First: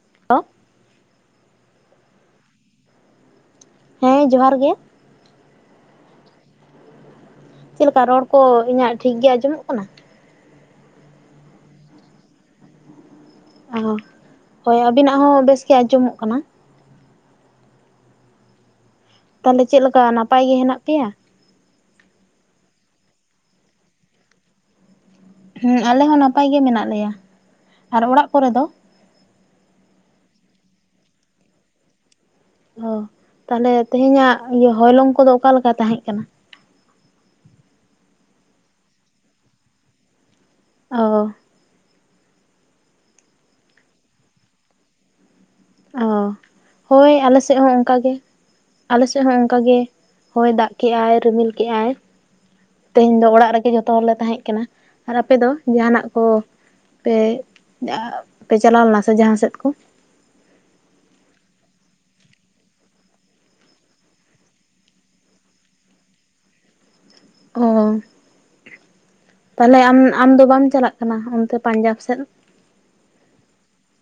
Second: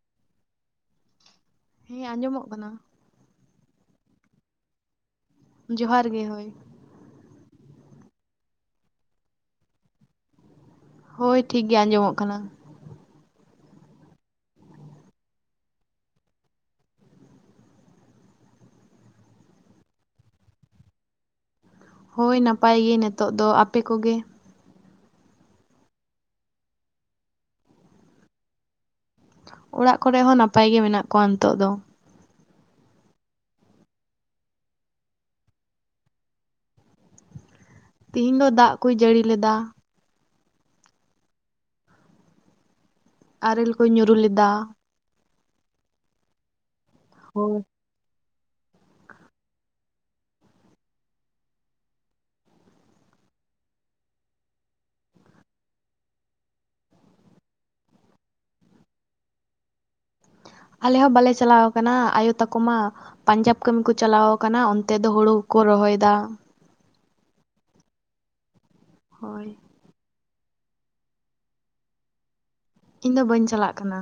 [inaudible] ᱦᱮᱸ ᱟᱸᱡᱚᱢᱚᱜ ᱠᱟᱱᱟ ᱦᱮᱸ ᱡᱚᱦᱟᱨ ᱜᱮ ᱡᱚᱦᱟᱨ ᱜᱮ ᱦᱳᱭ ᱪᱮᱫ ᱞᱮᱠᱟ ᱨᱚᱲ ᱠᱚ ᱤᱧᱟᱹᱜ ᱴᱷᱤᱠ ᱜᱮ ᱟᱸᱡᱚᱢᱚᱜ ᱠᱟᱱᱟ ᱦᱳᱭ ᱴᱷᱤᱠ ᱜᱮ ᱟᱸᱡᱚᱢᱚᱜ ᱠᱟᱱᱟ ᱚᱦᱚ ᱦᱳᱭ ᱟᱵᱤᱱᱟᱜ ᱦᱚ ᱵᱮᱥ ᱜᱮ ᱟᱡᱚᱢᱚᱜ ᱠᱟᱱᱟ ᱛᱟᱦᱚᱞᱮ ᱪᱮᱫ ᱞᱮᱠᱟ ᱱᱟᱯᱟᱭ ᱜᱮ ᱦᱮᱱᱟᱜ ᱯᱮᱭᱟ ᱦᱳᱭ ᱱᱟᱯᱟᱭ ᱜᱮ ᱱᱤᱛᱚᱜ ᱫᱚ ᱟᱯᱮ ᱠᱚᱜᱮ ᱦᱩᱸ ᱟᱞᱮ ᱦᱚ ᱱᱟᱯᱟᱭ ᱜᱮ ᱢᱮᱱᱟᱜ ᱞᱮᱭᱟ ᱟᱨ ᱚᱲᱟᱜ ᱠᱚᱨᱮ ᱫᱚ ᱚᱲᱟᱜ ᱠᱚᱨᱮ ᱦᱚᱸ ᱱᱟᱯᱟᱭ ᱜᱮ ᱢᱮᱱᱟᱜ ᱠᱚᱣᱟ ᱱᱤᱛᱚᱜ ᱫᱚ ᱚ ᱛᱟᱦᱚᱞᱮ ᱛᱮᱦᱮᱧᱟᱜ ᱦᱚᱭᱞᱚᱝ ᱠᱚᱫᱚ ᱚᱠᱟᱞᱮᱠᱟ ᱛᱟᱦᱮ ᱠᱟᱱᱟ ᱛᱮᱤᱦᱮᱧ ᱫᱚ ᱫᱟᱜ ᱠᱚᱭ ᱡᱟᱹᱲᱤ ᱞᱮᱫᱟ ᱚᱦᱚ ᱟᱨᱮᱞ ᱠᱚ ᱧᱩᱨᱩ ᱞᱮᱫᱟ ᱚᱦᱚ ᱦᱳᱭ ᱟᱞᱮᱥᱮᱫ ᱦᱚᱸ ᱚᱱᱠᱟᱜᱮ ᱟᱞᱮᱥᱮᱫ ᱦᱚ ᱚᱱᱠᱟ ᱜᱮ ᱦᱚᱭ ᱫᱟᱜ ᱠᱮᱫᱟᱭ ᱨᱤᱢᱤᱞ ᱠᱮᱜᱟᱭ ᱛᱮᱦᱮᱧ ᱫᱚ ᱚᱲᱟᱜ ᱨᱮᱜᱮ ᱡᱚᱛᱚ ᱦᱚᱲᱞᱮ ᱛᱟᱦᱮ ᱠᱟᱱᱟ ᱟᱨ ᱟᱯᱮ ᱫᱚ ᱡᱟᱦᱟᱱᱟᱜ ᱠᱚ ᱯᱮ [unintelligible] ᱪᱟᱞᱟᱣ ᱞᱮᱱᱟ ᱥᱮ ᱡᱟᱦᱟ ᱥᱮᱫ ᱠᱚ ᱟᱞᱮ ᱦᱚ ᱵᱟᱞᱮ ᱪᱟᱞᱟᱣ ᱠᱟᱱᱟ ᱟᱭᱳ ᱛᱟᱠᱚ ᱢᱟ ᱯᱟᱧᱡᱟᱵᱽ ᱠᱟᱹᱢᱤ ᱠᱚ ᱪᱟᱞᱟᱣ ᱟᱠᱟᱱᱟ ᱚᱱᱛᱮ ᱫᱚ ᱦᱩᱲᱩ ᱠᱚ ᱨᱚᱦᱚᱭᱮᱫᱟ ᱚᱦᱚ ᱦᱳᱭ ᱛᱟᱦᱚᱞᱮ ᱟᱢ ᱟᱢ ᱫᱚ ᱵᱟᱢ ᱪᱟᱞᱟᱜ ᱠᱟᱱᱟ ᱚᱱᱛᱮ ᱯᱟᱧᱡᱟᱵᱽ ᱥᱮᱫ ᱤᱧ ᱫᱚ ᱵᱟᱹᱧ ᱪᱟᱞᱟᱜ ᱠᱟᱱᱟ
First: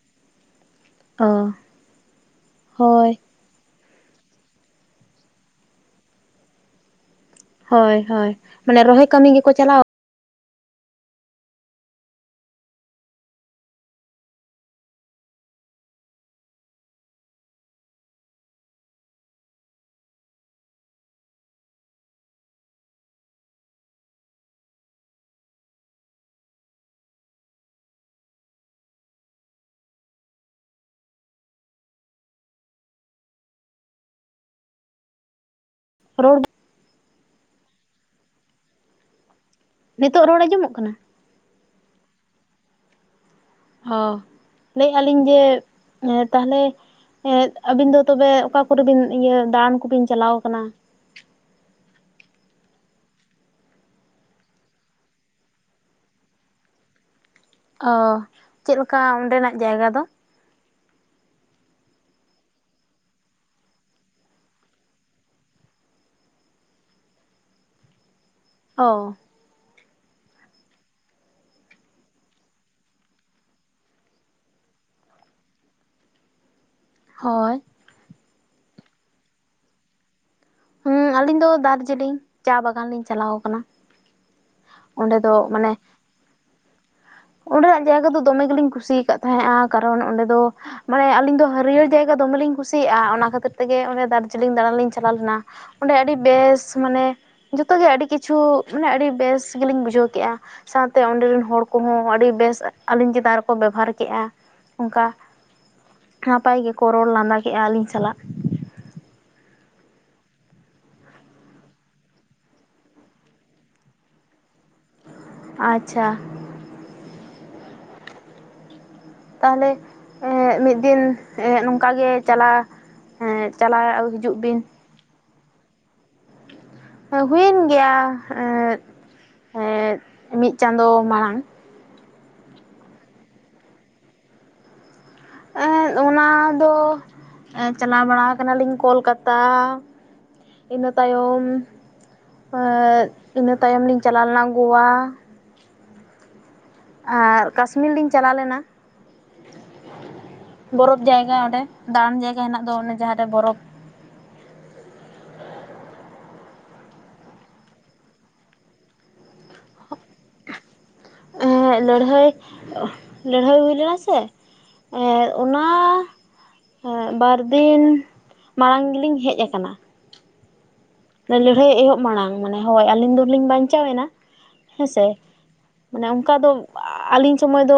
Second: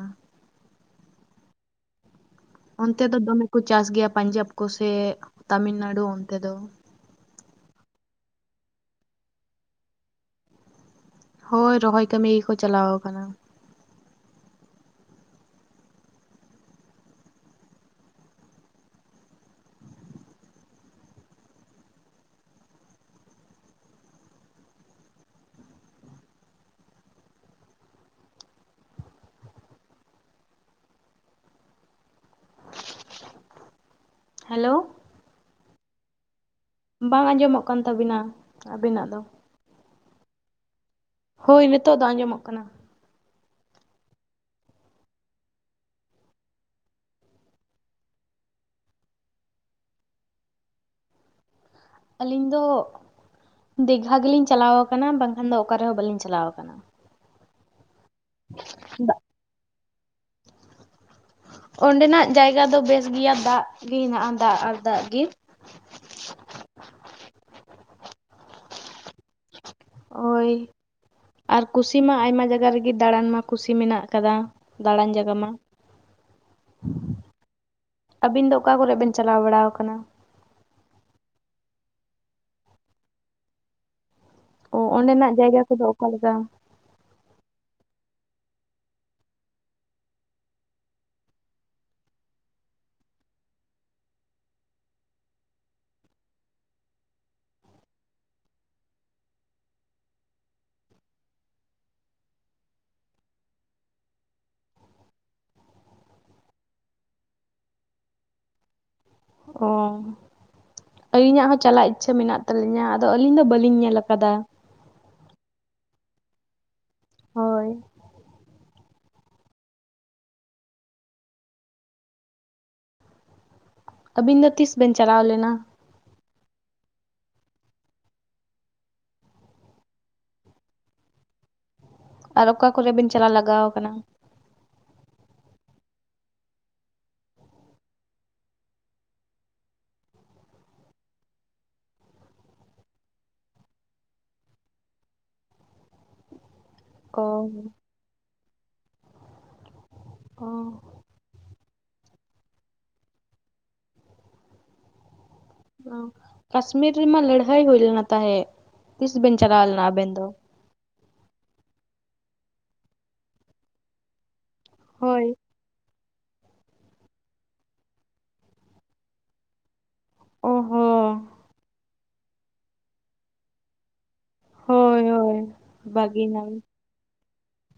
ᱚᱻ ᱚᱱᱛᱮ ᱫᱚ ᱫᱚᱢᱮ ᱠᱚ ᱪᱟᱥ ᱜᱮᱭᱟ ᱯᱟᱧᱡᱟᱵᱽ ᱠᱚᱥᱮ ᱛᱟᱢᱤᱞᱱᱟᱲᱩ ᱚᱱᱛᱮ ᱫᱚ ᱦᱳᱭ ᱦᱳᱭ ᱢᱟᱱᱮ ᱨᱚᱦᱚᱭ ᱠᱟᱹᱢᱤ ᱜᱮᱠᱚ ᱪᱟᱞᱟᱣ ᱦᱳᱭ ᱨᱚᱦᱚᱭ ᱠᱟᱹᱢᱤ ᱜᱮᱠᱚ ᱪᱟᱞᱟᱣ ᱟᱠᱟᱱᱟ᱾ ᱦᱮᱞᱳ ᱨᱚᱲᱰ ᱵᱟᱝ ᱟᱸᱡᱚᱢᱚᱜ ᱠᱟᱱ ᱛᱟᱵᱤᱱᱟ ᱟᱵᱤᱱᱟᱜ ᱫᱚ᱾ ᱱᱤᱛᱚᱜ ᱨᱚᱲ ᱟᱸᱡᱚᱢᱚᱜ ᱠᱟᱱᱟ? ᱦᱳᱭ ᱱᱤᱛᱚᱜ ᱫᱚ ᱟᱸᱡᱚᱢᱚᱜ ᱠᱟᱱᱟ᱾ ᱚ ᱞᱟᱹᱭᱼᱟ ᱞᱤᱧ ᱡᱮ ᱛᱟᱦᱚᱞᱮ ᱦᱮᱫ ᱟᱹᱵᱤᱱ ᱫᱚ ᱛᱚᱵᱮ ᱚᱠᱟ ᱠᱚᱨᱮ ᱵᱤᱱ ᱤᱭᱟᱹ ᱫᱟᱬᱟᱱ ᱠᱚᱵᱤᱱ ᱪᱟᱞᱟᱣ ᱟᱠᱟᱱᱟ? ᱟᱹᱞᱤᱧ ᱫᱚ ᱫᱤᱜᱜᱷᱟ ᱜᱮᱞᱤᱧ ᱪᱟᱞᱟᱣ ᱟᱠᱟᱱᱟ ᱵᱟᱝᱠᱷᱟᱱ ᱫᱚ ᱚᱠ ᱨᱮᱦᱚᱸ ᱵᱟᱟᱹᱞᱤᱧ ᱪᱟᱞᱟᱣ ᱟᱠᱟᱱᱟ᱾ ᱚᱻ ᱪᱮᱫ ᱞᱮᱠᱟ ᱫᱟᱜ ᱚᱸᱰᱮᱱᱟᱜ ᱡᱟᱭᱜᱟ ᱫᱚ? ᱚᱸᱰᱮᱱᱟᱜ ᱡᱟᱭᱜᱟ ᱫᱚ ᱵᱮᱥ ᱜᱮᱭᱟ ᱫᱟᱜ ᱜᱮ ᱦᱮᱱᱟᱜᱼᱟ ᱫᱟᱜ ᱟᱨ ᱫᱟᱜ ᱜᱮ᱾ ᱚᱻ ᱳᱭ ᱟᱨ ᱠᱩᱥᱤ ᱢᱟ ᱟᱭᱢᱟ ᱡᱟᱭᱜᱟ ᱨᱮᱜᱮ ᱫᱟᱬᱟᱱ ᱢᱟ ᱠᱩᱥᱤ ᱢᱮᱱᱟᱜ ᱟᱠᱟᱫᱟ᱾ ᱫᱟᱬᱟᱱ ᱡᱟᱭᱜᱟ ᱢᱟ ᱦᱳᱭ ᱟᱹᱵᱤᱱ ᱫᱚ ᱚᱠᱟ ᱠᱚᱨᱮ ᱵᱤᱱ ᱪᱟᱞᱟᱣ ᱵᱟᱲᱟ ᱟᱠᱟᱱᱟ? ᱦᱩᱸ ᱟᱞᱤᱧ ᱫᱚ ᱫᱟᱨᱡᱤᱞᱤᱝ ᱪᱟ ᱵᱟᱜᱟᱱ ᱞᱤᱧ ᱪᱟᱞᱟᱣ ᱟᱠᱟᱱᱟ᱾ ᱚ ᱚᱸᱰᱮ ᱚᱸᱰᱮᱱᱟᱜ ᱫᱚ ᱡᱟᱭᱜᱟ ᱢᱟᱱᱮ ᱠᱚᱫᱚ ᱚᱠᱟ ᱞᱮᱠᱟ? ᱚᱸᱰᱮᱱᱟᱜ ᱡᱟᱭᱜᱟ ᱫᱚ ᱫᱚᱢᱮ ᱜᱮᱞᱤᱧ ᱠᱩᱥᱤᱭ ᱟᱠᱟᱫ ᱛᱟᱦᱮᱸᱜᱼᱟ ᱠᱟᱨᱚᱱ ᱚᱸᱰᱮ ᱫᱚ ᱼᱼ ᱢᱟᱱᱮ ᱟᱹᱞᱤᱧ ᱫᱚ ᱦᱟᱹᱨᱭᱟᱹᱲ ᱡᱟᱭᱜᱟ ᱫᱚᱢᱮ ᱞᱤᱧ ᱠᱩᱥᱤᱭᱟᱜᱼᱟ ᱚᱱᱟ ᱠᱷᱟᱹᱛᱤᱨ ᱛᱮᱜᱮ ᱚᱱᱮ ᱫᱟᱨᱡᱤᱞᱤᱝ ᱫᱟᱬᱟᱱ ᱞᱤᱧ ᱪᱟᱞᱟᱣ ᱞᱮᱱᱟ᱾ ᱚᱸᱰᱮ ᱟᱹᱰᱤ ᱵᱮᱥ ᱢᱟᱱᱮᱼᱼ ᱡᱚᱛᱚ ᱜᱮ ᱟᱹᱰᱤ ᱠᱤᱪᱷᱩ ᱢᱟᱱᱮ ᱟᱹᱰᱤ ᱵᱮᱥ ᱜᱮᱞᱤᱧ ᱵᱩᱡᱷᱟᱹᱣ ᱠᱮᱫᱼᱟ ᱥᱟᱶᱛᱮ ᱚᱸᱰᱮ ᱨᱮᱱ ᱦᱚᱲ ᱠᱚ ᱼᱼ ᱠᱚᱦᱚᱸ ᱟᱹᱰᱤ ᱵᱮᱥ ᱟᱹᱞᱤᱧ ᱪᱮᱛᱟᱱ ᱨᱮᱠᱚ ᱵᱮᱵᱷᱟᱨ ᱠᱮᱜᱼᱟ ᱚᱱᱠᱟ᱾ ᱱᱟᱯᱟᱭ ᱜᱮᱠᱚ ᱨᱚᱲ ᱞᱟᱸᱫᱟ ᱠᱮᱜᱼᱟ ᱟᱹᱞᱤᱧ ᱥᱟᱞᱟᱜ᱾ ᱚᱻ ᱟᱹᱞᱤᱧᱟᱜ ᱦᱚᱸ ᱪᱟᱞᱟᱜ ᱤᱪᱪᱷᱟᱹ ᱢᱮᱱᱟᱜ ᱛᱟᱹᱞᱤᱧᱟ ᱟᱫᱚ ᱟᱹᱞᱤᱧ ᱫᱚ ᱵᱟᱹᱞᱤᱧ ᱧᱮᱞ ᱟᱠᱟᱫᱟ᱾ ᱟᱪᱪᱷᱟ ᱾ ᱦᱳᱭ ᱾ ᱛᱟᱦᱚᱞᱮ ᱢᱤᱫ ᱫᱤᱱ ᱱᱚᱝᱠᱟ ᱜᱮ ᱪᱟᱞᱟᱣ ᱮᱸ ᱪᱟᱞᱟᱜ ᱼᱼ ᱟᱹᱵᱤᱱ ᱫᱚ ᱛᱤᱥ ᱵᱮᱱ ᱪᱟᱞᱟᱣ ᱞᱮᱱᱟ? ᱦᱩᱭᱮᱱ ᱜᱮᱭᱟ [unintelligible] ᱢᱤᱫ ᱪᱟᱸᱫᱳ ᱢᱟᱲᱟᱝ ᱾ ᱟᱨ ᱚᱠᱟ ᱠᱚᱨᱮ ᱵᱤᱱ ᱪᱟᱞᱟᱣ ᱞᱟᱜᱟᱣ ᱟᱠᱟᱱᱟ? ᱚᱱᱟ ᱫᱚ ᱪᱟᱞᱟᱣ ᱵᱟᱲᱟ ᱠᱟᱱᱟᱞᱤᱧ ᱠᱳᱞᱠᱟᱛᱟ᱾ ᱤᱱᱟᱹ ᱛᱟᱭᱚᱢ ᱤᱱᱟᱹ ᱛᱟᱭᱚᱢ ᱞᱤᱧ ᱪᱟᱞᱟᱣ ᱞᱮᱱᱟ ᱜᱳᱣᱟ᱾ ᱚ ᱟᱨ ᱠᱟᱥᱢᱤᱨ ᱞᱤᱧ ᱪᱟᱞᱟᱣ ᱞᱮᱱᱟ ᱚ ᱵᱚᱨᱚᱯᱷ ᱡᱟᱭᱜᱟ ᱚᱸᱰᱮ᱾ ᱫᱟᱬᱟᱱ ᱡᱟᱭᱜᱟ ᱦᱮᱱᱟᱜ ᱫᱚ ᱚᱱᱮ ᱡᱟᱦᱟᱸᱨᱮ ᱵᱚᱨᱚᱯᱷ ᱼᱼ ᱠᱟᱥᱢᱤᱨ ᱨᱮᱢᱟ ᱞᱟᱹᱲᱦᱟᱹᱭ ᱦᱩᱭ ᱞᱮᱱᱟ ᱛᱟᱦᱮᱸᱫ ᱛᱤᱥ ᱵᱮᱱ ᱪᱟᱞᱟᱣ ᱞᱮᱱᱟ ᱟᱵᱮᱱ ᱫᱚ? ᱞᱟᱹᱲᱦᱟᱹᱭ ᱞᱟᱹᱲᱦᱟᱹᱭ ᱦᱩᱭ ᱞᱮᱱᱟ ᱥᱮ ᱦᱳᱭ ᱚᱱᱟ ᱼᱼ ᱚᱱᱟ ᱵᱟᱨ ᱫᱤᱱ ᱢᱟᱲᱟᱝ ᱜᱮᱞᱤᱧ ᱦᱮᱡ ᱟᱠᱟᱱᱟ᱾ ᱚ ᱦᱚᱻ ᱞᱟᱹᱲᱦᱟᱹᱭ ᱮᱦᱚᱵ ᱢᱟᱲᱟᱝ ᱢᱟᱱᱮ ᱦᱳᱭ ᱟᱹᱞᱤᱧ ᱫᱚ ᱞᱤᱧ ᱵᱟᱧᱪᱟᱣᱮᱱᱟ ᱦᱳᱭ ᱦᱮᱸᱥᱮ ᱦᱳᱭ ᱢᱟᱱᱮ ᱚᱱᱠᱟ ᱫᱚ ᱵᱟᱹᱜᱤᱱᱟᱢ ᱼᱼ ᱟᱹᱞᱤᱧ ᱥᱚᱢᱚᱭ ᱫᱚ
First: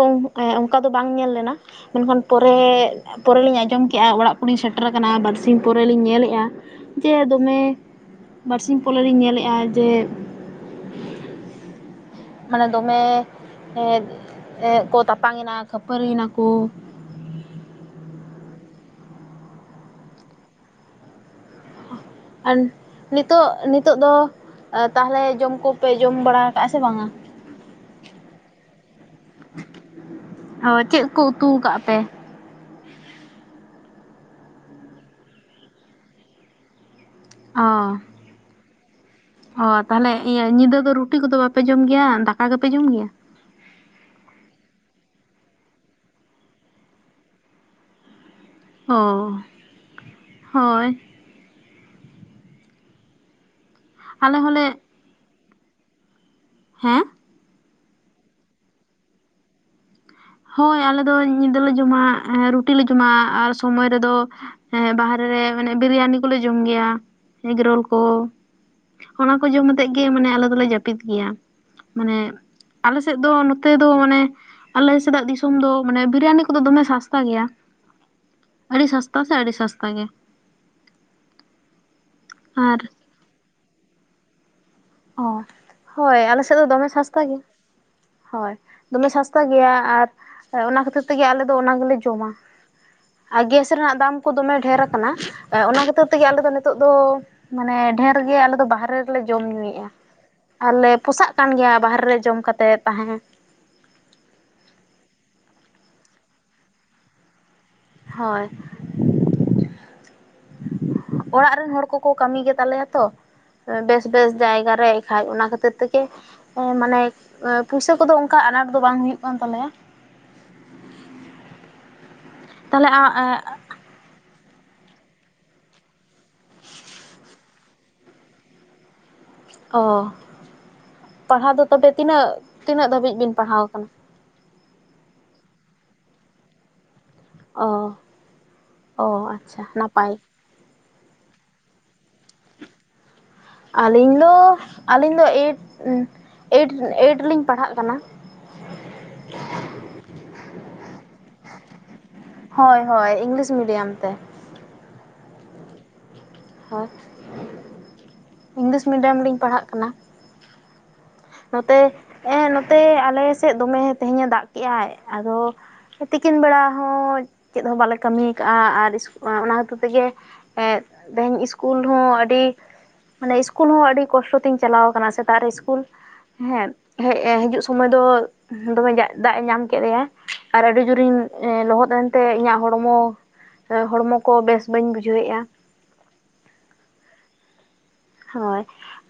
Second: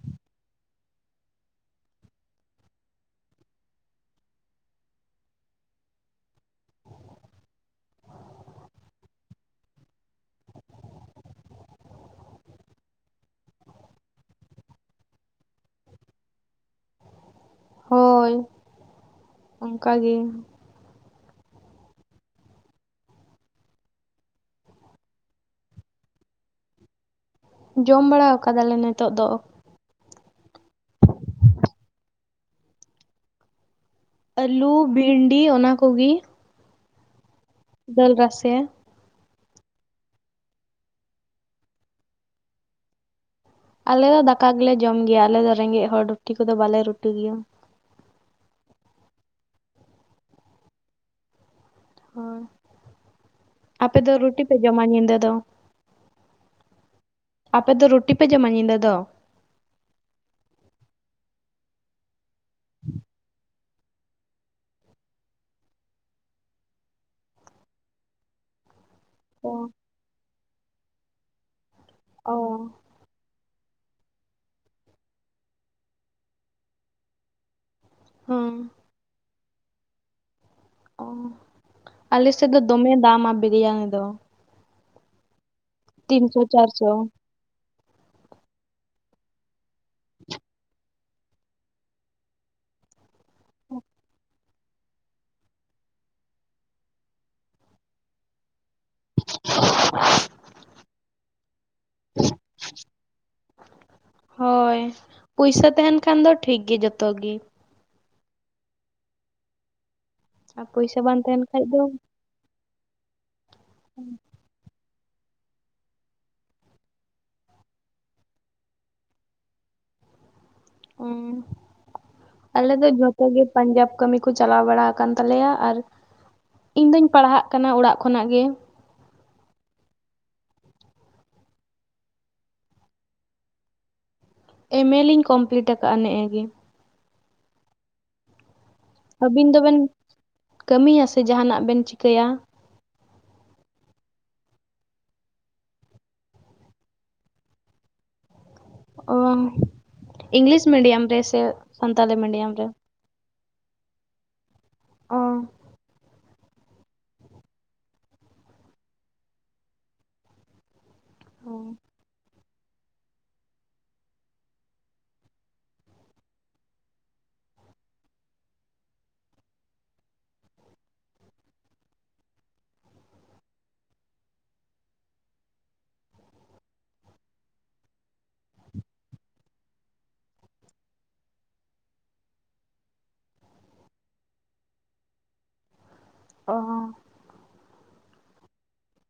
ᱚᱱᱠᱟ ᱫᱚ ᱵᱟᱝ ᱧᱮᱞ ᱞᱮᱱᱟ᱾ ᱢᱮᱱᱠᱷᱟᱱ ᱯᱚᱨᱮ ᱯᱚᱨᱮ ᱞᱤᱧ ᱟᱸᱡᱚᱢ ᱠᱮᱜᱼᱟ ᱚᱲᱟᱜ ᱠᱚ ᱞᱤᱧ ᱥᱮᱴᱮᱨ ᱠᱟᱱᱟ ᱵᱟᱨᱥᱤᱧ ᱯᱚᱨᱮ ᱞᱤᱧ ᱧᱮᱞᱮᱫᱼᱟ ᱼᱼ ᱡᱮ ᱫᱚᱢᱮᱼᱼ ᱵᱟᱨ ᱥᱤᱧ ᱯᱚᱞᱮ ᱞᱤᱧ ᱧᱮᱞᱮᱫᱼᱟ ᱡᱮ ᱼᱼ ᱢᱟᱱᱮ ᱫᱚᱢᱮ ᱮᱸ ᱮᱸ ᱠᱚ ᱛᱟᱯᱟᱝ ᱮᱱᱟ ᱠᱷᱟᱹᱯᱟᱹᱨᱤ ᱮᱱᱟ ᱠᱚ ᱾ ᱦᱳᱭ ᱚᱱᱠᱟ ᱜᱮ ᱾ ᱟᱨ ᱱᱤᱛᱚᱜ ᱱᱤᱛᱚᱜ ᱫᱚ ᱼᱼ ᱛᱟᱦᱚᱞᱮ ᱡᱚᱢ ᱠᱚ ᱯᱮ ᱡᱚᱢ ᱵᱟᱲᱟ ᱠᱟᱜᱼᱟ ᱥᱮ ᱵᱟᱝᱟ? ᱡᱚᱢ ᱵᱟᱲᱟ ᱟᱠᱟᱫᱟᱞᱮ ᱱᱤᱛᱚᱜ ᱫᱚ ᱾ ᱚ ᱪᱮᱫ ᱠᱚ ᱩᱛᱩᱣ ᱠᱟᱜ ᱯᱮ? ᱟᱹᱞᱩ ᱵᱷᱤᱱᱰᱤ ᱚᱱᱟ ᱠᱚ ᱜᱤ ᱾ ᱚ ᱫᱟᱹᱞ ᱨᱟᱥᱮ ᱾ ᱚ ᱛᱟᱦᱚᱞᱮ ᱤᱭᱟᱹ ᱧᱤᱫᱟᱹ ᱫᱚ ᱨᱩᱴᱤ ᱠᱚ ᱫᱚ ᱵᱟᱯᱮ ᱡᱚᱢ ᱜᱮᱭᱟ ᱫᱟᱠᱟ ᱜᱮᱯᱮ ᱡᱚᱢ ᱜᱮᱭᱟ? ᱟᱞᱮ ᱫᱚ ᱫᱟᱠᱟ ᱜᱮᱞᱮ ᱡᱚᱢ ᱜᱮᱭᱟ ᱟᱞᱮ ᱫᱚ ᱨᱮᱸᱜᱮᱡ ᱦᱚᱲ ᱨᱩᱴᱤ ᱠᱚ ᱫᱚ ᱵᱟᱞᱮ ᱨᱩᱴᱤ ᱜᱮᱭᱟ ᱾ ᱚᱻ ᱦᱳᱭ ᱾ ᱦᱳᱭ ᱟᱯᱮ ᱫᱚ ᱟᱞᱮ ᱨᱩᱴᱤ ᱯᱮ ᱦᱚᱸᱞᱮ ᱡᱚᱢᱟ ᱧᱤᱫᱟᱹ ᱫᱚ? ᱦᱮᱸ? ᱟᱯᱮ ᱫᱚ ᱨᱩᱴᱤ ᱯᱮ ᱡᱚᱢᱟ ᱧᱤᱫᱟᱹ ᱫᱚ? ᱦᱳᱭ ᱟᱞᱮ ᱫᱚ ᱧᱤᱫᱟᱹᱞᱮ ᱡᱚᱢᱟ ᱨᱩᱴᱤ ᱞᱮ ᱡᱚᱢᱟ ᱟᱨ ᱼᱼ ᱥᱚᱢᱚᱭ ᱨᱮᱫᱚ ᱵᱟᱦᱨᱮ ᱨᱮ ᱵᱤᱨᱭᱟᱱᱤ ᱠᱚᱞᱮ ᱡᱚᱢ ᱜᱮᱭᱟ ᱮᱜᱽᱨᱳᱞ ᱠᱚ ᱾ ᱚᱱᱟ ᱠᱚ ᱚ ᱡᱚᱢ ᱠᱟᱛᱮᱜ ᱜᱮ ᱟᱞᱮ ᱫᱚᱞᱮ ᱡᱟᱹᱯᱤᱫ ᱜᱮᱭᱟ ᱢᱟᱱᱮ ᱚ ᱼᱼ ᱟᱞᱮ ᱥᱮᱫ ᱫᱚ ᱱᱚᱛᱮ ᱫᱚ ᱢᱟᱱᱮ ᱟᱞᱮ ᱼᱼ ᱥᱮᱫᱟᱜ ᱫᱤᱥᱚᱢ ᱫᱚ ᱢᱟᱱᱮ ᱵᱤᱨᱤᱭᱟᱱᱤ ᱠᱚᱫᱚ ᱫᱚᱢᱮ ᱥᱟᱥᱛᱟ ᱜᱮᱭᱟ? ᱚ ᱾ ᱟᱹᱰᱤ ᱥᱟᱥᱛᱟ ᱥᱮ ᱟᱹᱰᱤ ᱥᱟᱥᱛᱟ ᱜᱮ ᱾ ᱚ, ᱟᱞᱮ ᱥᱮᱫ ᱫᱚ ᱟᱨ ᱫᱚᱢᱮ ᱫᱟᱢᱟ ᱵᱨᱤᱭᱟᱱᱤ ᱫᱚ ᱚ, ᱦᱳᱭ ᱛᱤᱱᱥᱚ ᱟᱞᱮ ᱥᱮᱫ ᱫᱚ ᱫᱚᱢᱮ ᱪᱟᱨᱥᱚ ᱥᱟᱥᱛᱟ ᱜᱮᱭᱟ ᱦᱳᱭ ᱫᱚᱢᱮ ᱥᱚᱥᱛᱟ ᱜᱮᱭᱟ ᱟᱨ ᱚᱱᱟ ᱠᱷᱟᱹᱛᱤᱨ ᱛᱮᱜᱮ ᱟᱞᱮ ᱫᱚ ᱚᱱᱟ ᱜᱮᱞᱮ ᱡᱚᱢᱟ ᱟᱨ ᱜᱮᱥ ᱨᱮᱱᱟᱜ ᱫᱟᱢ ᱠᱚ ᱫᱚᱢᱮ ᱰᱷᱮᱨ ᱠᱟᱱᱟ, ᱚᱱᱟ ᱠᱷᱟᱹᱛᱤᱨ ᱛᱮᱜᱮ ᱟᱞᱮ ᱫᱚ ᱱᱤᱛᱚᱜ ᱫᱚ ᱢᱟᱱᱮ ᱰᱷᱮᱨ ᱜᱮ ᱟᱞᱮ ᱫᱚ ᱵᱟᱦᱨᱮ ᱨᱮᱞᱮ ᱡᱚᱢ ᱢᱮᱜ-ᱟ, ᱟᱨᱞᱮ ᱯᱚᱥᱟᱜ ᱠᱟᱱ ᱜᱮᱭᱟ ᱵᱟᱦᱨᱮ ᱨᱮ ᱡᱚᱢ ᱠᱟᱛᱮᱫ ᱛᱟᱦᱮᱸ ᱦᱳᱭ, ᱯᱩᱭᱥᱟᱹ ᱛᱟᱦᱮᱱ ᱠᱷᱟᱱ ᱫᱚ ᱴᱷᱤᱠ ᱜᱮ ᱡᱚᱛᱚ ᱜᱮ ᱦᱳᱭ, ᱟᱨ ᱯᱩᱭᱥᱟᱹ ᱵᱟᱝ ᱛᱟᱦᱮᱱ ᱚᱲᱟᱜ ᱠᱷᱟᱡ ᱨᱮᱱ ᱫᱚ ᱦᱚᱲ ᱠᱚᱠᱚ ᱠᱟᱹᱢᱤ ᱜᱮᱛᱟᱞᱮᱭᱟ ᱛᱚ ᱵᱮᱥ ᱵᱮᱥ ᱡᱟᱭᱜᱟ ᱨᱮ ᱮᱱᱠᱷᱟᱡ ᱚᱱᱟ ᱠᱷᱟᱹᱛᱤᱨ ᱛᱮᱜᱮ ᱦᱮᱸ, ᱢᱟᱱᱮ ᱯᱩᱭᱥᱟᱹ ᱠᱚᱫᱚ ᱚᱝᱠᱟ ᱟᱱᱟᱴ ᱫᱚ ᱵᱟᱝ ᱦᱩᱭᱩᱜ ᱠᱟᱱ ᱛᱟᱞᱮᱭᱟ ᱦᱩᱸ ᱟᱞᱮ ᱫᱚ ᱛᱟᱦᱚᱞᱮ ᱡᱷᱚᱛᱚ ᱜᱮ ᱯᱟᱧᱡᱟᱵᱽ ᱠᱟᱹᱢᱤ ᱠᱚ ᱪᱟᱞᱟᱣ ᱵᱟᱲᱟ ᱟᱠᱟᱱ ᱛᱟᱞᱮᱭᱟ ᱟᱨ ᱤᱧ ᱫᱩᱧ ᱯᱟᱲᱦᱟᱜ ᱠᱟᱱᱟ ᱚᱲᱟᱜ ᱠᱷᱚᱱᱟᱜ ᱜᱮ ᱚ, ᱯᱟᱲᱦᱟᱣ ᱫᱚ ᱛᱚᱵᱮ ᱛᱤᱱᱟᱹᱜ ᱛᱤᱱᱟᱹᱜ ᱫᱷᱟᱹᱵᱤᱡ ᱵᱤᱱ ᱯᱟᱲᱦᱟᱣ ᱟᱠᱟᱱᱟ ᱮᱢ ᱮ ᱞᱤᱧ ᱠᱚᱢᱯᱞᱤᱴ ᱟᱠᱟᱜᱼᱟ ᱱᱮᱜ-ᱮ ᱜᱮ ᱚ ᱚ ᱟᱹᱵᱤᱱ ᱟᱪᱪᱷᱟ ᱫᱚᱵᱮᱱ ᱱᱟᱯᱟᱭ ᱠᱟᱹᱢᱤᱭᱟ ᱥᱮ ᱡᱟᱦᱟᱱᱟᱜ ᱵᱮᱱ ᱪᱤᱠᱟᱹᱭᱟ ᱟᱹᱞᱤᱧ ᱫᱚ ᱟᱹᱞᱤᱧ ᱫᱚ ᱮᱭᱤᱴ ᱮᱭᱤᱴ ᱮᱭᱤᱴ ᱨᱮᱞᱤᱧ ᱯᱟᱲᱦᱟᱜ ᱠᱟᱱᱟ ᱚ, ᱤᱝᱞᱤᱥ ᱢᱤᱰᱤᱭᱟᱢ ᱛᱮ ᱥᱮ ᱥᱟᱱᱛᱟᱞᱤ ᱢᱤᱰᱤᱭᱟᱢ ᱨᱮ ᱦᱳᱭ ᱦᱳᱭ ᱤᱝᱞᱤᱥ ᱢᱤᱰᱤᱭᱟᱢ ᱛᱮ ᱚ ᱦᱟᱴ, ᱤᱝᱞᱤᱥ ᱢᱤᱰᱤᱭᱟᱢ ᱨᱮᱞᱤᱧ ᱯᱟᱲᱦᱟᱜ ᱠᱟᱱᱟ ᱱᱚᱛᱮ ᱮᱸ ᱱᱚᱛᱮ ᱟᱞᱮ ᱥᱮᱫ ᱫᱚᱢᱮ ᱛᱮᱦᱮᱧᱼᱮ ᱫᱟᱜ ᱠᱮᱜ-ᱟᱭ ᱟᱫᱚ ᱛᱤᱠᱤᱱ ᱵᱮᱲᱟ ᱦᱚᱸ ᱪᱮᱫ ᱦᱚᱸ ᱵᱟᱞᱮ ᱠᱟᱹᱢᱤᱭ ᱟᱠᱟᱜᱼᱟ ᱟᱨ ᱚᱱᱟ ᱦᱚᱛᱮᱛᱮ ᱛᱮᱜᱮ ᱮᱸᱫ ᱛᱮᱦᱮᱧ ᱥᱠᱩᱞ ᱦᱚᱸ ᱟᱹᱰᱤ ᱢᱟᱱᱮ ᱤᱥᱠᱩᱞ ᱦᱚᱸ ᱟᱹᱰᱤ ᱠᱚᱥᱴᱚ ᱛᱤᱧ ᱪᱟᱞᱟᱣ ᱟᱠᱟᱱᱟ ᱥᱮᱛᱟᱜ ᱨᱮ ᱤᱥᱠᱩᱞ ᱦᱮᱸ ᱦᱮᱡ ᱦᱤᱡᱩᱜ ᱥᱚᱢᱚᱭ ᱫᱚ ᱫᱚᱢᱮ ᱫᱟᱜ-ᱮ ᱧᱟᱢ ᱠᱮᱫ ᱞᱮᱭᱟ ᱟᱨ ᱟᱹᱰᱤ ᱡᱳᱨᱤᱧ ᱞᱚᱦᱚᱫ ᱮᱱᱛᱮ ᱤᱧᱟᱹᱜ ᱦᱚᱲᱢᱚ ᱦᱚᱲᱢᱚ ᱠᱚ ᱵᱮᱥ ᱵᱟᱹᱧ ᱵᱩᱡᱷᱟᱹᱣᱮᱜᱼᱟ ᱚ ᱦᱳᱭ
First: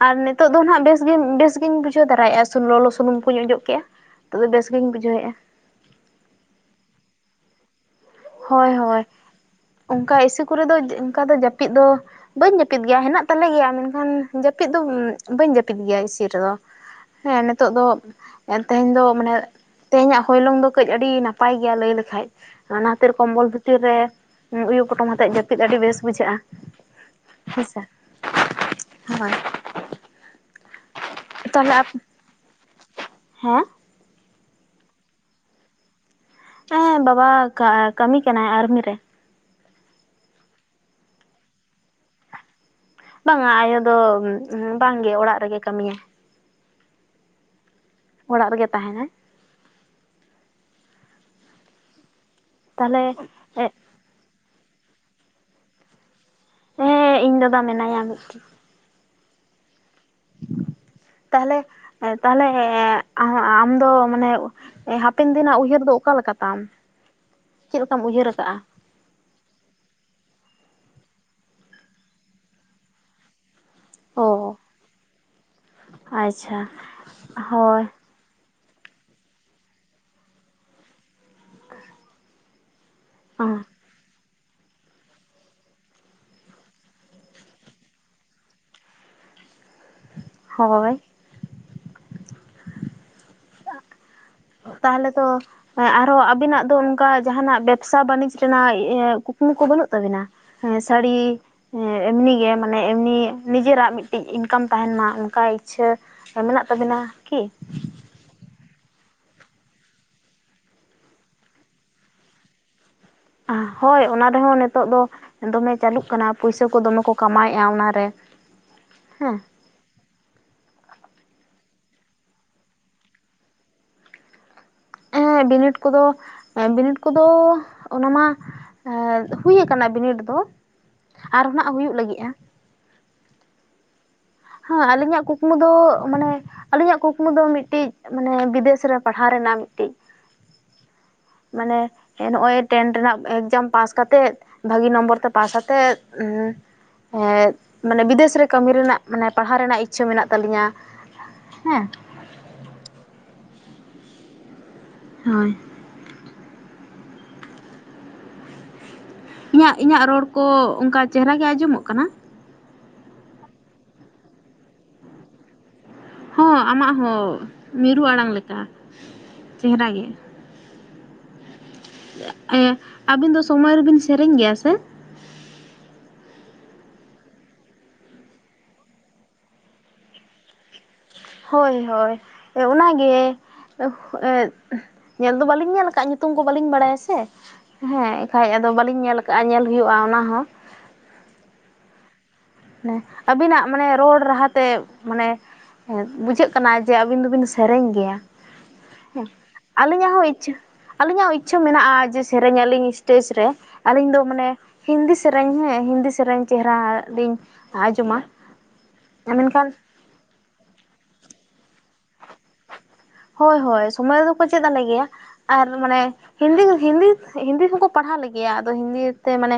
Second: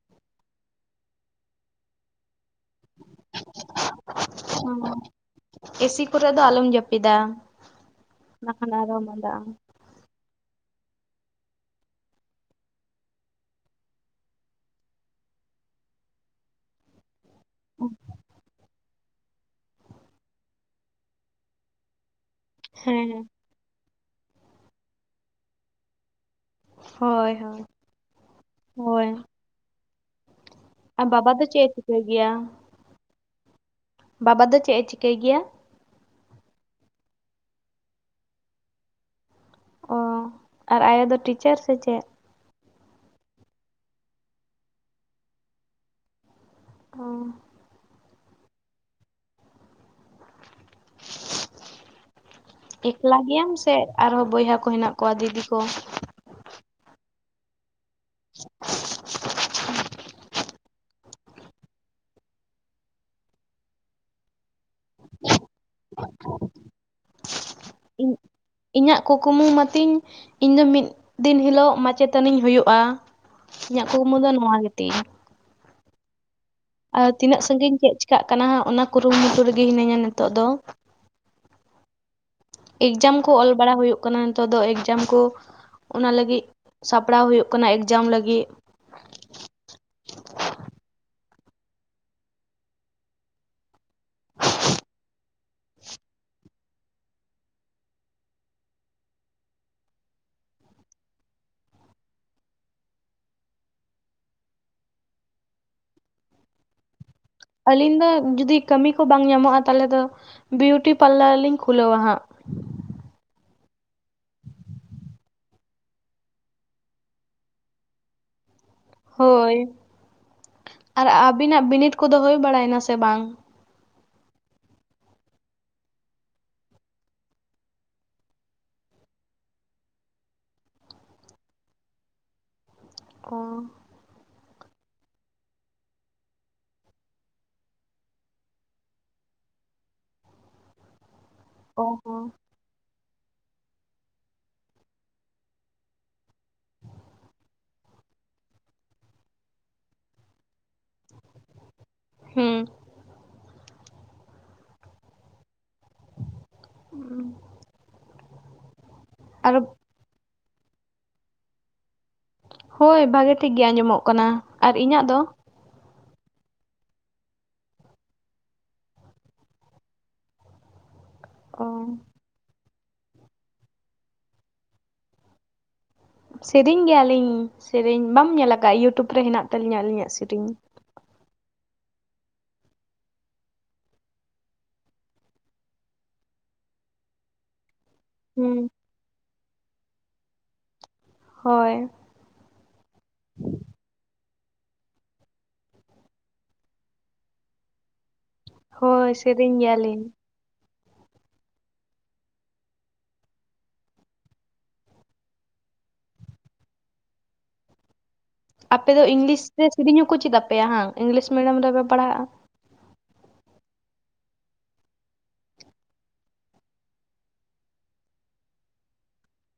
ᱟᱨ ᱱᱤᱛᱚᱜ ᱫᱚ ᱱᱟᱦᱟᱜ ᱵᱮᱥ ᱜᱮ, ᱵᱮᱥᱜᱤᱧ ᱵᱩᱡᱷᱟᱹᱣ ᱫᱟᱨᱟᱭᱮᱜᱼᱟ ᱥᱩᱱ, ᱞᱚᱞᱚ ᱥᱩᱱᱩᱢ ᱠᱚᱧ ᱚᱡᱚᱜ ᱠᱮᱜᱼᱟ ᱛᱚᱵᱮ ᱵᱮᱥᱜᱤᱧ ᱵᱩᱡᱷᱟᱹᱣᱮᱜᱼᱟ ᱮᱥᱤ ᱠᱚᱨᱮ ᱫᱚ ᱟᱞᱚᱢ ᱡᱟᱹᱯᱤᱫᱟ᱾ ᱦᱳᱭ ᱵᱟᱠᱷᱟᱱ ᱟᱨᱚ ᱦᱳᱭ ᱢᱟᱸᱫᱟᱜ ᱟᱢ ᱚᱝᱠᱟ ᱮᱥᱤ ᱠᱚᱨᱮ ᱫᱚ ᱚᱝᱠᱟ ᱫᱚ ᱡᱟᱹᱯᱤᱫ ᱫᱚ ᱵᱟᱹᱧ ᱡᱟᱹᱯᱤᱫ ᱜᱮᱭᱟ ᱦᱮᱱᱟᱜ ᱛᱟᱞᱮ ᱜᱮᱭᱟ ᱢᱮᱱᱠᱷᱟᱱ ᱡᱟᱹᱯᱤᱫ ᱫᱚ ᱵᱟᱹᱧ ᱡᱟᱹᱯᱤᱫ ᱜᱮᱭᱟ ᱤᱥᱤ ᱨᱮᱫᱚ᱾ ᱦᱮᱸ ᱱᱤᱛᱚᱜ ᱫᱚ, ᱟᱨ ᱛᱮᱦᱮᱧ ᱫᱚ ᱢᱟᱱᱮ ᱛᱮᱦᱮᱧᱟᱜ ᱦᱚᱭᱞᱚᱝ ᱫᱚ ᱠᱟᱹᱡ ᱟᱹᱰᱤ ᱱᱟᱯᱟᱭ ᱜᱮᱭᱟ ᱞᱟᱹᱭ ᱞᱮᱠᱷᱟᱡ ᱚᱱᱟ ᱦᱮᱸ ᱵᱚᱞ ᱵᱷᱤᱛᱤᱨ ᱨᱮ ᱩᱭᱩ ᱯᱚᱴᱚᱢ ᱠᱟᱛᱮᱫ ᱡᱟᱹᱯᱤᱫ ᱟᱹᱰᱤ ᱵᱮᱥ ᱵᱩᱡᱷᱟᱹᱜᱼᱟ᱾ ᱦᱳᱭ ᱦᱳᱭ ᱦᱮᱸᱥᱮ ᱦᱳᱭ᱾ ᱟᱨ ᱵᱟᱵᱟ ᱫᱚ ᱪᱮᱫ-ᱮ ᱛᱟᱦᱚᱞᱮ ᱪᱤᱠᱟᱹᱭ ᱜᱮᱭᱟ? ᱦᱮᱸ ᱵᱟᱵᱟ ᱫᱚ ᱪᱮᱫ-ᱮ ᱪᱤᱠᱟᱹᱭ ᱜᱮᱭᱟ? ᱦᱮᱸ ᱵᱟᱵᱟ ᱠᱟ ᱠᱟᱹᱢᱤ ᱠᱟᱱᱟᱭ ᱟᱨᱢᱤ ᱨᱮ᱾ ᱚ ᱟᱨ ᱟᱭᱳ ᱫᱚ ᱴᱤᱪᱟᱨ ᱥᱮ ᱪᱮᱫ? ᱵᱟᱝᱟ ᱟᱭᱳ ᱫᱚ ᱵᱟᱝᱜᱮ ᱚᱲᱟᱜ ᱨᱮᱜᱮ ᱠᱟᱹᱢᱤᱭᱟ᱾ ᱚ᱾ ᱚᱲᱟᱜ ᱨᱮᱜᱮ ᱛᱟᱦᱮᱱᱟᱭ᱾ ᱛᱟᱦᱚᱞᱮ ᱮᱠᱞᱟ ᱜᱮᱭᱟᱢ ᱥᱮ ᱟᱨᱦᱚᱸ ᱵᱚᱭᱦᱟ ᱠᱚ ᱦᱮᱱᱟᱜ ᱠᱚᱣᱟ ᱫᱤᱫᱤ ᱠᱚ? ᱦᱮᱸ ᱤᱧ ᱫᱟᱫᱟ ᱢᱮᱱᱟᱭᱟ ᱢᱤᱫᱴᱤᱡ᱾ [inaudible] ᱛᱟᱦᱚᱞᱮ ᱛᱟᱦᱞᱮ ᱦᱮᱸ ᱟᱢ ᱫᱚ ᱢᱟᱱᱮ ᱦᱟᱯᱮᱱ ᱫᱤᱱᱟᱜ ᱩᱭᱦᱟᱹᱨ ᱫᱚ ᱚᱠᱟᱞᱠᱟ ᱛᱟᱢ ᱪᱮᱫ ᱞᱮᱠᱟᱢ ᱤᱧ ᱩᱭᱦᱟᱹᱨᱟ ᱟᱠᱟᱟᱜᱼᱟ? ᱤᱧᱟᱹᱜ ᱠᱩᱠᱢᱩ ᱢᱟᱛᱤᱧ ᱤᱧ ᱫᱚ ᱢᱤᱫ ᱫᱤᱱ ᱦᱤᱞᱳᱜ ᱢᱟᱪᱮᱛᱟᱹᱱᱤᱧ ᱦᱩᱭᱩᱜᱼᱟ ᱾ ᱤᱧᱟᱹᱜ ᱠᱩᱠᱢᱩ ᱫᱚ ᱱᱚᱣᱟ ᱚ ᱜᱮ ᱛᱤᱧ ᱟᱪᱪᱷᱟ ᱟᱨ ᱛᱤᱱᱟᱹᱜ ᱥᱟᱺᱜᱤᱧ ᱦᱳᱭ ᱪᱮᱫ ᱪᱤᱠᱟᱹᱜ ᱠᱟᱱᱟ ᱦᱟᱸᱜ ᱚᱱᱟ ᱠᱩᱨᱩᱢᱩᱴᱩ ᱨᱮ ᱜᱮ ᱦᱤᱱᱟᱹᱧᱟ ᱱᱤᱛᱚᱜ ᱫᱚ ᱾ [inaudible] ᱮᱠᱡᱟᱢ ᱠᱚ ᱚᱞ ᱵᱟᱲᱟ ᱦᱩᱭᱩᱜ ᱠᱟᱱᱟ ᱾ ᱱᱤᱛᱚᱜ ᱫᱚ ᱮᱠᱡᱟᱢ ᱠᱚ ᱚᱱᱟ ᱞᱟᱹᱜᱤᱫ ᱥᱟᱯᱲᱟᱣ ᱦᱩᱭᱩᱜ ᱠᱟᱱᱟ ᱮᱠᱡᱟᱢ ᱞᱟᱹᱜᱤᱫ ᱾ ᱦᱳᱭ ᱾ ᱛᱟᱦᱚᱞᱮ ᱛᱚ ᱟᱨ ᱦᱚᱸ ᱟᱵᱤᱱᱟᱜ ᱫᱚ ᱚᱱᱠᱟ ᱡᱟᱦᱟᱸᱱᱟᱜ ᱵᱮᱵᱥᱟ ᱵᱟᱱᱤᱡᱽ ᱨᱮᱱᱟᱜ ᱠᱩᱠᱢᱩ ᱠᱚ ᱵᱟᱹᱱᱩᱜ ᱛᱟᱵᱤᱱᱟ ᱥᱟᱹᱲᱤ ᱮᱢᱱᱤ ᱜᱮ ᱢᱟᱱᱮ ᱮᱢᱱᱤ ᱱᱤᱡᱮᱨᱟᱜ ᱢᱤᱫᱴᱤᱡ ᱤᱱᱠᱟᱢ ᱛᱟᱦᱮᱸᱱ ᱢᱟ ᱚᱱᱠᱟ ᱤᱪᱪᱷᱟᱹ ᱢᱮᱱᱟᱜ ᱛᱟᱵᱤᱱᱟ ᱠᱤ ᱟᱞᱤᱧ ᱫᱚ ᱡᱩᱫᱤ ᱠᱟᱹᱢᱤ ᱠᱚ ᱵᱟᱝ ᱧᱟᱢᱚᱜᱼᱟ ᱛᱟᱦᱚᱞᱮ ᱫᱚ ᱵᱤᱭᱩᱴᱤ ᱯᱟᱨᱞᱟᱨ ᱞᱤᱧ ᱠᱷᱩᱞᱟᱹᱣᱟ ᱦᱟᱸᱜ ᱾ ᱦᱳᱭ ᱚᱱᱟ ᱨᱮᱦᱚᱸ ᱱᱤᱛᱚᱜ ᱫᱚ ᱫᱚᱢᱮ ᱪᱟᱹᱞᱩᱜ ᱠᱟᱱᱟ ᱯᱩᱭᱥᱟᱹ ᱠᱚ ᱫᱚᱢᱮ ᱠᱚ ᱠᱟᱢᱟᱣᱮᱫᱼᱟ ᱚᱱᱟ ᱨᱮ ᱾ ᱦᱳᱭ ᱟᱨ ᱟᱹᱵᱤᱱᱟᱜ ᱵᱤᱱᱤᱰ ᱠᱚᱫᱚ ᱦᱩᱭ ᱵᱟᱲᱟᱭᱮᱱᱟ ᱥᱮ ᱵᱟᱝ ᱵᱤᱱᱤᱰ ᱠᱚ ᱫᱚ ᱵᱤᱱᱤᱰ ᱠᱚᱫᱚ ᱚᱱᱟ ᱢᱟ ᱦᱩᱭ ᱟᱠᱟᱱᱟ ᱵᱤᱱᱤᱰ ᱫᱚ ᱟᱨ ᱦᱚᱸ ᱱᱟᱜ ᱦᱩᱭᱩᱜ ᱞᱟᱹᱜᱤᱫᱼᱟ ᱚ ᱾ ᱦᱮᱸ ᱟᱹᱞᱤᱧᱟᱜ ᱠᱩᱠᱢᱩ ᱫᱚ ᱢᱟᱱᱮ ᱟᱹᱞᱤᱧᱟᱜ ᱠᱩᱠᱢᱩ ᱫᱚ ᱢᱤᱫᱴᱤᱡ ᱢᱟᱱᱮ ᱵᱤᱫᱮᱥ ᱨᱮ ᱯᱟᱲᱦᱟᱣ ᱨᱮᱱᱟᱜ ᱢᱤᱫᱴᱤᱡ ᱢᱟᱱᱮ ᱚ ᱦᱚᱸ ᱦᱮᱸ ᱱᱚᱜᱼᱚᱭ ᱴᱮᱱ ᱨᱮᱱᱟᱜ ᱮᱠᱡᱟᱢ ᱯᱟᱥ ᱠᱟᱛᱮ ᱵᱷᱟᱹᱜᱤ ᱱᱚᱢᱵᱚᱨ ᱛᱮ ᱯᱟᱥ ᱟᱛᱮᱫ ᱢᱟᱱᱮ ᱵᱤᱫᱮᱥ ᱨᱮ ᱠᱟᱹᱢᱤ ᱨᱮᱱᱟᱜ ᱢᱟᱱᱮ ᱯᱟᱲᱦᱟᱣ ᱨᱮᱱᱟᱜ ᱤᱪᱪᱷᱟᱹ ᱢᱮᱱᱟᱜ ᱛᱟᱹᱞᱤᱧᱟ ᱦᱮᱸ ᱦᱩᱸ ᱦᱳᱭ ᱾ ᱦᱩᱸ ᱤᱧᱟᱹᱜ ᱤᱧᱟᱹᱜ ᱨᱚᱲ ᱠᱚ ᱚᱱᱠᱟ ᱪᱮᱦᱨᱟ ᱜᱮ ᱟᱸᱡᱚᱢᱚᱜ ᱠᱟᱱᱟ ᱾ ᱦᱳᱭ ᱵᱷᱟᱜᱮ ᱴᱷᱤᱠ ᱜᱮ ᱟᱸᱡᱚᱢᱚᱜ ᱠᱟᱱᱟ ᱟᱨ ᱤᱧᱟᱹᱜ ᱫᱚ ᱾ ᱦᱚᱸ ᱟᱢᱟᱜ ᱦᱚᱸ ᱢᱤᱨᱩ ᱟᱲᱟᱝ ᱞᱮᱠᱟ ᱪᱮᱦᱨᱟ ᱜᱮ ᱚ ᱾ ᱟᱹᱵᱤᱱ ᱫᱚ ᱥᱚᱢᱚᱭ ᱨᱮᱵᱤᱱ ᱥᱮᱨᱮᱧ ᱜᱮᱭᱟ ᱥᱮ ᱥᱮᱨᱮᱧ ᱜᱮᱭᱟ ᱞᱤᱧ ᱥᱮᱨᱮᱧ ᱵᱟᱢ ᱧᱮᱞ ᱟᱠᱟᱫᱟᱜᱼᱟ ᱤᱭᱩᱴᱩᱵᱽ ᱨᱮ ᱦᱮᱱᱟᱜ ᱛᱟᱹᱞᱤᱧᱟ ᱟᱹᱞᱤᱧᱟᱜ ᱥᱮᱨᱮᱧ ᱦᱳᱭ ᱦᱳᱭ ᱚᱱᱟ ᱜᱮ ᱧᱮᱞ ᱫᱚ ᱵᱟᱹᱞᱤᱧ ᱧᱮᱞ ᱟᱠᱟᱫᱟᱜ ᱧᱩᱛᱩᱢ ᱠᱚ ᱵᱟᱹᱞᱤᱧ ᱵᱟᱲᱟᱭᱟ ᱥᱮ ᱦᱮᱸ ᱠᱷᱟᱡ ᱦᱩᱸ ᱟᱫᱚ ᱵᱟᱹᱞᱤᱧ ᱧᱮᱞ ᱠᱟᱜᱼᱟ ᱧᱮᱞ ᱦᱩᱭᱩᱜᱼᱟ ᱚᱱᱟ ᱦᱚᱸ ᱦᱳᱭ ᱦᱮᱸ ᱟᱹᱵᱤᱱᱟᱜ ᱢᱟᱱᱮ ᱨᱚᱲ ᱨᱟᱦᱟ ᱛᱮ ᱢᱟᱱᱮ ᱵᱩᱡᱷᱟᱹᱜ ᱠᱟᱱᱟ ᱡᱮ ᱟᱹᱵᱤᱱ ᱫᱚᱵᱤᱱ ᱥᱮᱨᱮᱧ ᱜᱮᱭᱟ ᱦᱳᱭ ᱦᱮᱸ ᱥᱮᱨᱮᱧ ᱜᱮᱭᱟᱞᱤᱧ ᱟᱹᱞᱤᱧᱟᱜ ᱦᱚᱸ ᱤᱪᱪᱷᱟᱹ ᱟᱹᱞᱤᱧᱟᱜ ᱦᱚᱸ ᱤᱪᱪᱷᱟᱹ ᱢᱮᱱᱟᱜᱼᱟ ᱡᱮ ᱥᱮᱨᱮᱧ ᱟᱹᱞᱤᱧ ᱥᱴᱮᱡᱽ ᱨᱮ ᱟᱹᱞᱤᱧ ᱫᱚ ᱢᱟᱱᱮ ᱦᱤᱱᱫᱤ ᱥᱮᱨᱮᱧ ᱦᱮᱸ ᱦᱤᱱᱫᱤ ᱥᱮᱨᱮᱧ ᱪᱮᱦᱨᱟ ᱞᱤᱧ ᱟᱸᱡᱚᱢᱟ ᱟᱯᱮ ᱫᱚ ᱤᱝᱞᱤᱥ ᱨᱮ ᱢᱮᱱᱠᱷᱟᱱ ᱥᱮᱨᱮᱧ ᱦᱚᱸᱠᱚ ᱪᱮᱫ ᱟᱯᱮᱭᱟ ᱵᱟᱝ ᱤᱝᱞᱤᱥ ᱢᱤᱰᱤᱭᱟᱢ ᱨᱮᱯᱮ ᱯᱟᱲᱦᱟᱜᱼᱟ ᱦᱳᱭ ᱦᱳᱭ ᱥᱚᱢᱚᱭ ᱨᱮ ᱫᱚ ᱠᱚ ᱪᱮᱫ ᱟᱞᱮ ᱜᱮᱭᱟ ᱟᱨ ᱢᱟᱱᱮ ᱦᱤᱱᱫᱤ ᱦᱤᱱᱫᱤ ᱦᱤᱱᱫᱤ ᱦᱚᱸᱠᱚ ᱯᱟᱲᱦᱟᱣ ᱞᱮ ᱜᱮᱭᱟ ᱟᱫᱚ ᱦᱤᱱᱫᱤ ᱛᱮ ᱢᱟᱱᱮ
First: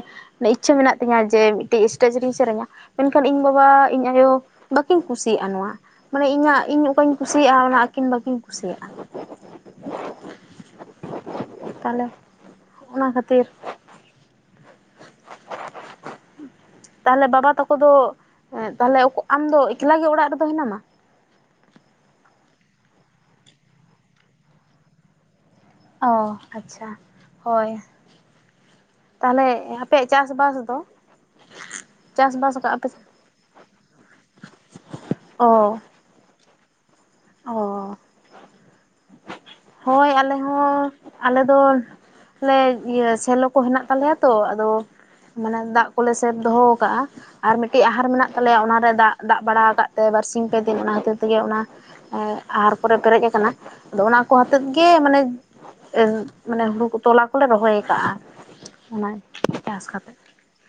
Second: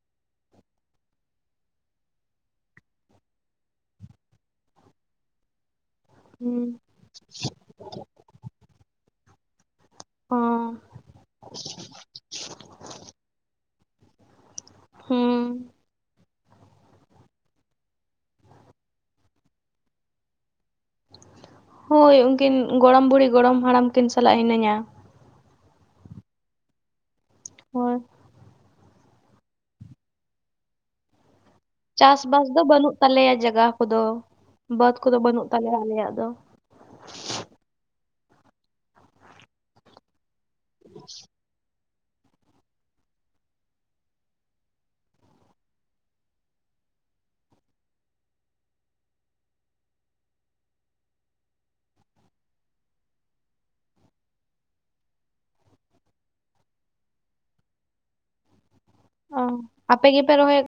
ᱤᱪᱪᱷᱟᱹ ᱢᱮᱱᱟᱜ ᱛᱤᱧᱟᱹ ᱡᱮ ᱢᱤᱫᱴᱮᱡ ᱤᱥᱴᱮᱡᱽ ᱨᱤᱧ ᱥᱮᱨᱮᱧᱟ ᱢᱮᱱᱠᱷᱟᱱ ᱤᱧ ᱵᱟᱵᱟ ᱤᱧ ᱟᱭᱳ ᱵᱟᱠᱤᱧ ᱠᱩᱥᱤᱭᱟᱜᱼᱟ ᱱᱚᱣᱟ ᱢᱟᱱᱮ ᱦᱩᱸ ᱤᱧᱟᱹᱜ ᱤᱧ ᱚᱠᱟᱧ ᱠᱩᱥᱤᱭᱟᱜᱼᱟ ᱚᱱᱟ ᱟᱹᱠᱤᱱ ᱵᱟᱠᱤᱱ ᱠᱩᱥᱤᱭᱟᱜᱼᱟ ᱚ ᱛᱟᱦᱚᱞᱮ ᱚᱱᱟ ᱠᱷᱟᱹᱛᱤᱨ ᱦᱩᱸ ᱛᱟᱦᱞᱮ ᱵᱟᱵᱟ ᱛᱟᱠᱚ ᱫᱚ ᱛᱟᱦᱞᱮ ᱟᱢ ᱫᱚ ᱮᱠᱞᱟ ᱜᱮ ᱚᱲᱟᱜ ᱨᱮᱫᱚ ᱦᱮᱱᱟᱢᱟ ᱦᱳᱭ ᱩᱱᱠᱤᱱ ᱜᱚᱲᱚᱢ ᱵᱩᱲᱦᱤ ᱜᱚᱲᱚᱢ ᱦᱟᱲᱟᱢ ᱠᱤᱱ ᱥᱟᱞᱟᱜ ᱦᱤᱱᱟᱹᱧᱟ ᱚ ᱟᱪᱪᱷᱟ ᱦᱳᱭ ᱛᱟᱦᱞᱮ ᱟᱯᱮᱭᱟᱜ ᱪᱟᱥᱵᱟᱥ ᱫᱚ ᱪᱟᱥᱵᱟᱥ ᱫᱚ ᱠᱟᱜᱼᱟ ᱯᱮ ᱵᱟᱹᱱᱩᱜ ᱛᱟᱞᱮᱭᱟ ᱡᱟᱜᱟᱦ ᱠᱚᱫᱚ ᱵᱟᱹᱫᱽ ᱠᱚᱫᱚ ᱵᱟᱹᱱᱩᱜ ᱛᱟᱞᱮᱭᱟ ᱚ ᱟᱞᱮᱭᱟᱜ ᱫᱚ ᱚ ᱦᱳᱭ ᱟᱞᱮ ᱦᱚᱸ ᱟᱞᱮ ᱟᱫᱚ ᱚᱱᱮ ᱥᱮᱞᱚ ᱠᱚ ᱦᱮᱱᱟᱜ ᱛᱟᱞᱮᱭᱟ ᱛᱚ ᱟᱫᱚ ᱢᱟᱱᱮ ᱫᱟᱜ ᱠᱚᱞᱮ ᱥᱮᱵ ᱫᱚᱦᱚ ᱠᱟᱜᱼᱟ ᱟᱨ ᱢᱤᱫᱴᱤᱡ ᱟᱦᱟᱨ ᱢᱮᱱᱟᱜ ᱛᱟᱞᱮᱭᱟ ᱚᱱᱟᱨᱮ ᱫᱟᱜ ᱫᱟᱜ ᱵᱟᱲᱟ ᱟᱠᱟᱫ ᱛᱮ ᱵᱟᱨᱥᱤᱧ ᱯᱮ ᱫᱤᱱ ᱚᱱᱟ ᱠᱷᱟᱹᱛᱤᱨ ᱛᱮᱜᱮ ᱚᱱᱟ ᱟᱦᱟᱨ ᱠᱚᱨᱮ ᱯᱮᱨᱮᱡ ᱟᱠᱟᱱᱟ ᱟᱫᱚ ᱚᱱᱟ ᱠᱚ ᱦᱚᱛᱮᱫ ᱜᱮ ᱢᱟᱱᱮ ᱢᱟᱱᱮ ᱦᱩᱲᱩ ᱠᱚ ᱛᱚᱞᱟ ᱠᱚᱞᱮ ᱨᱚᱦᱚᱭ ᱠᱟᱜᱼᱟ ᱚᱱᱟ ᱪᱟᱥ ᱠᱟᱛᱮ ᱯᱮ [unintelligible]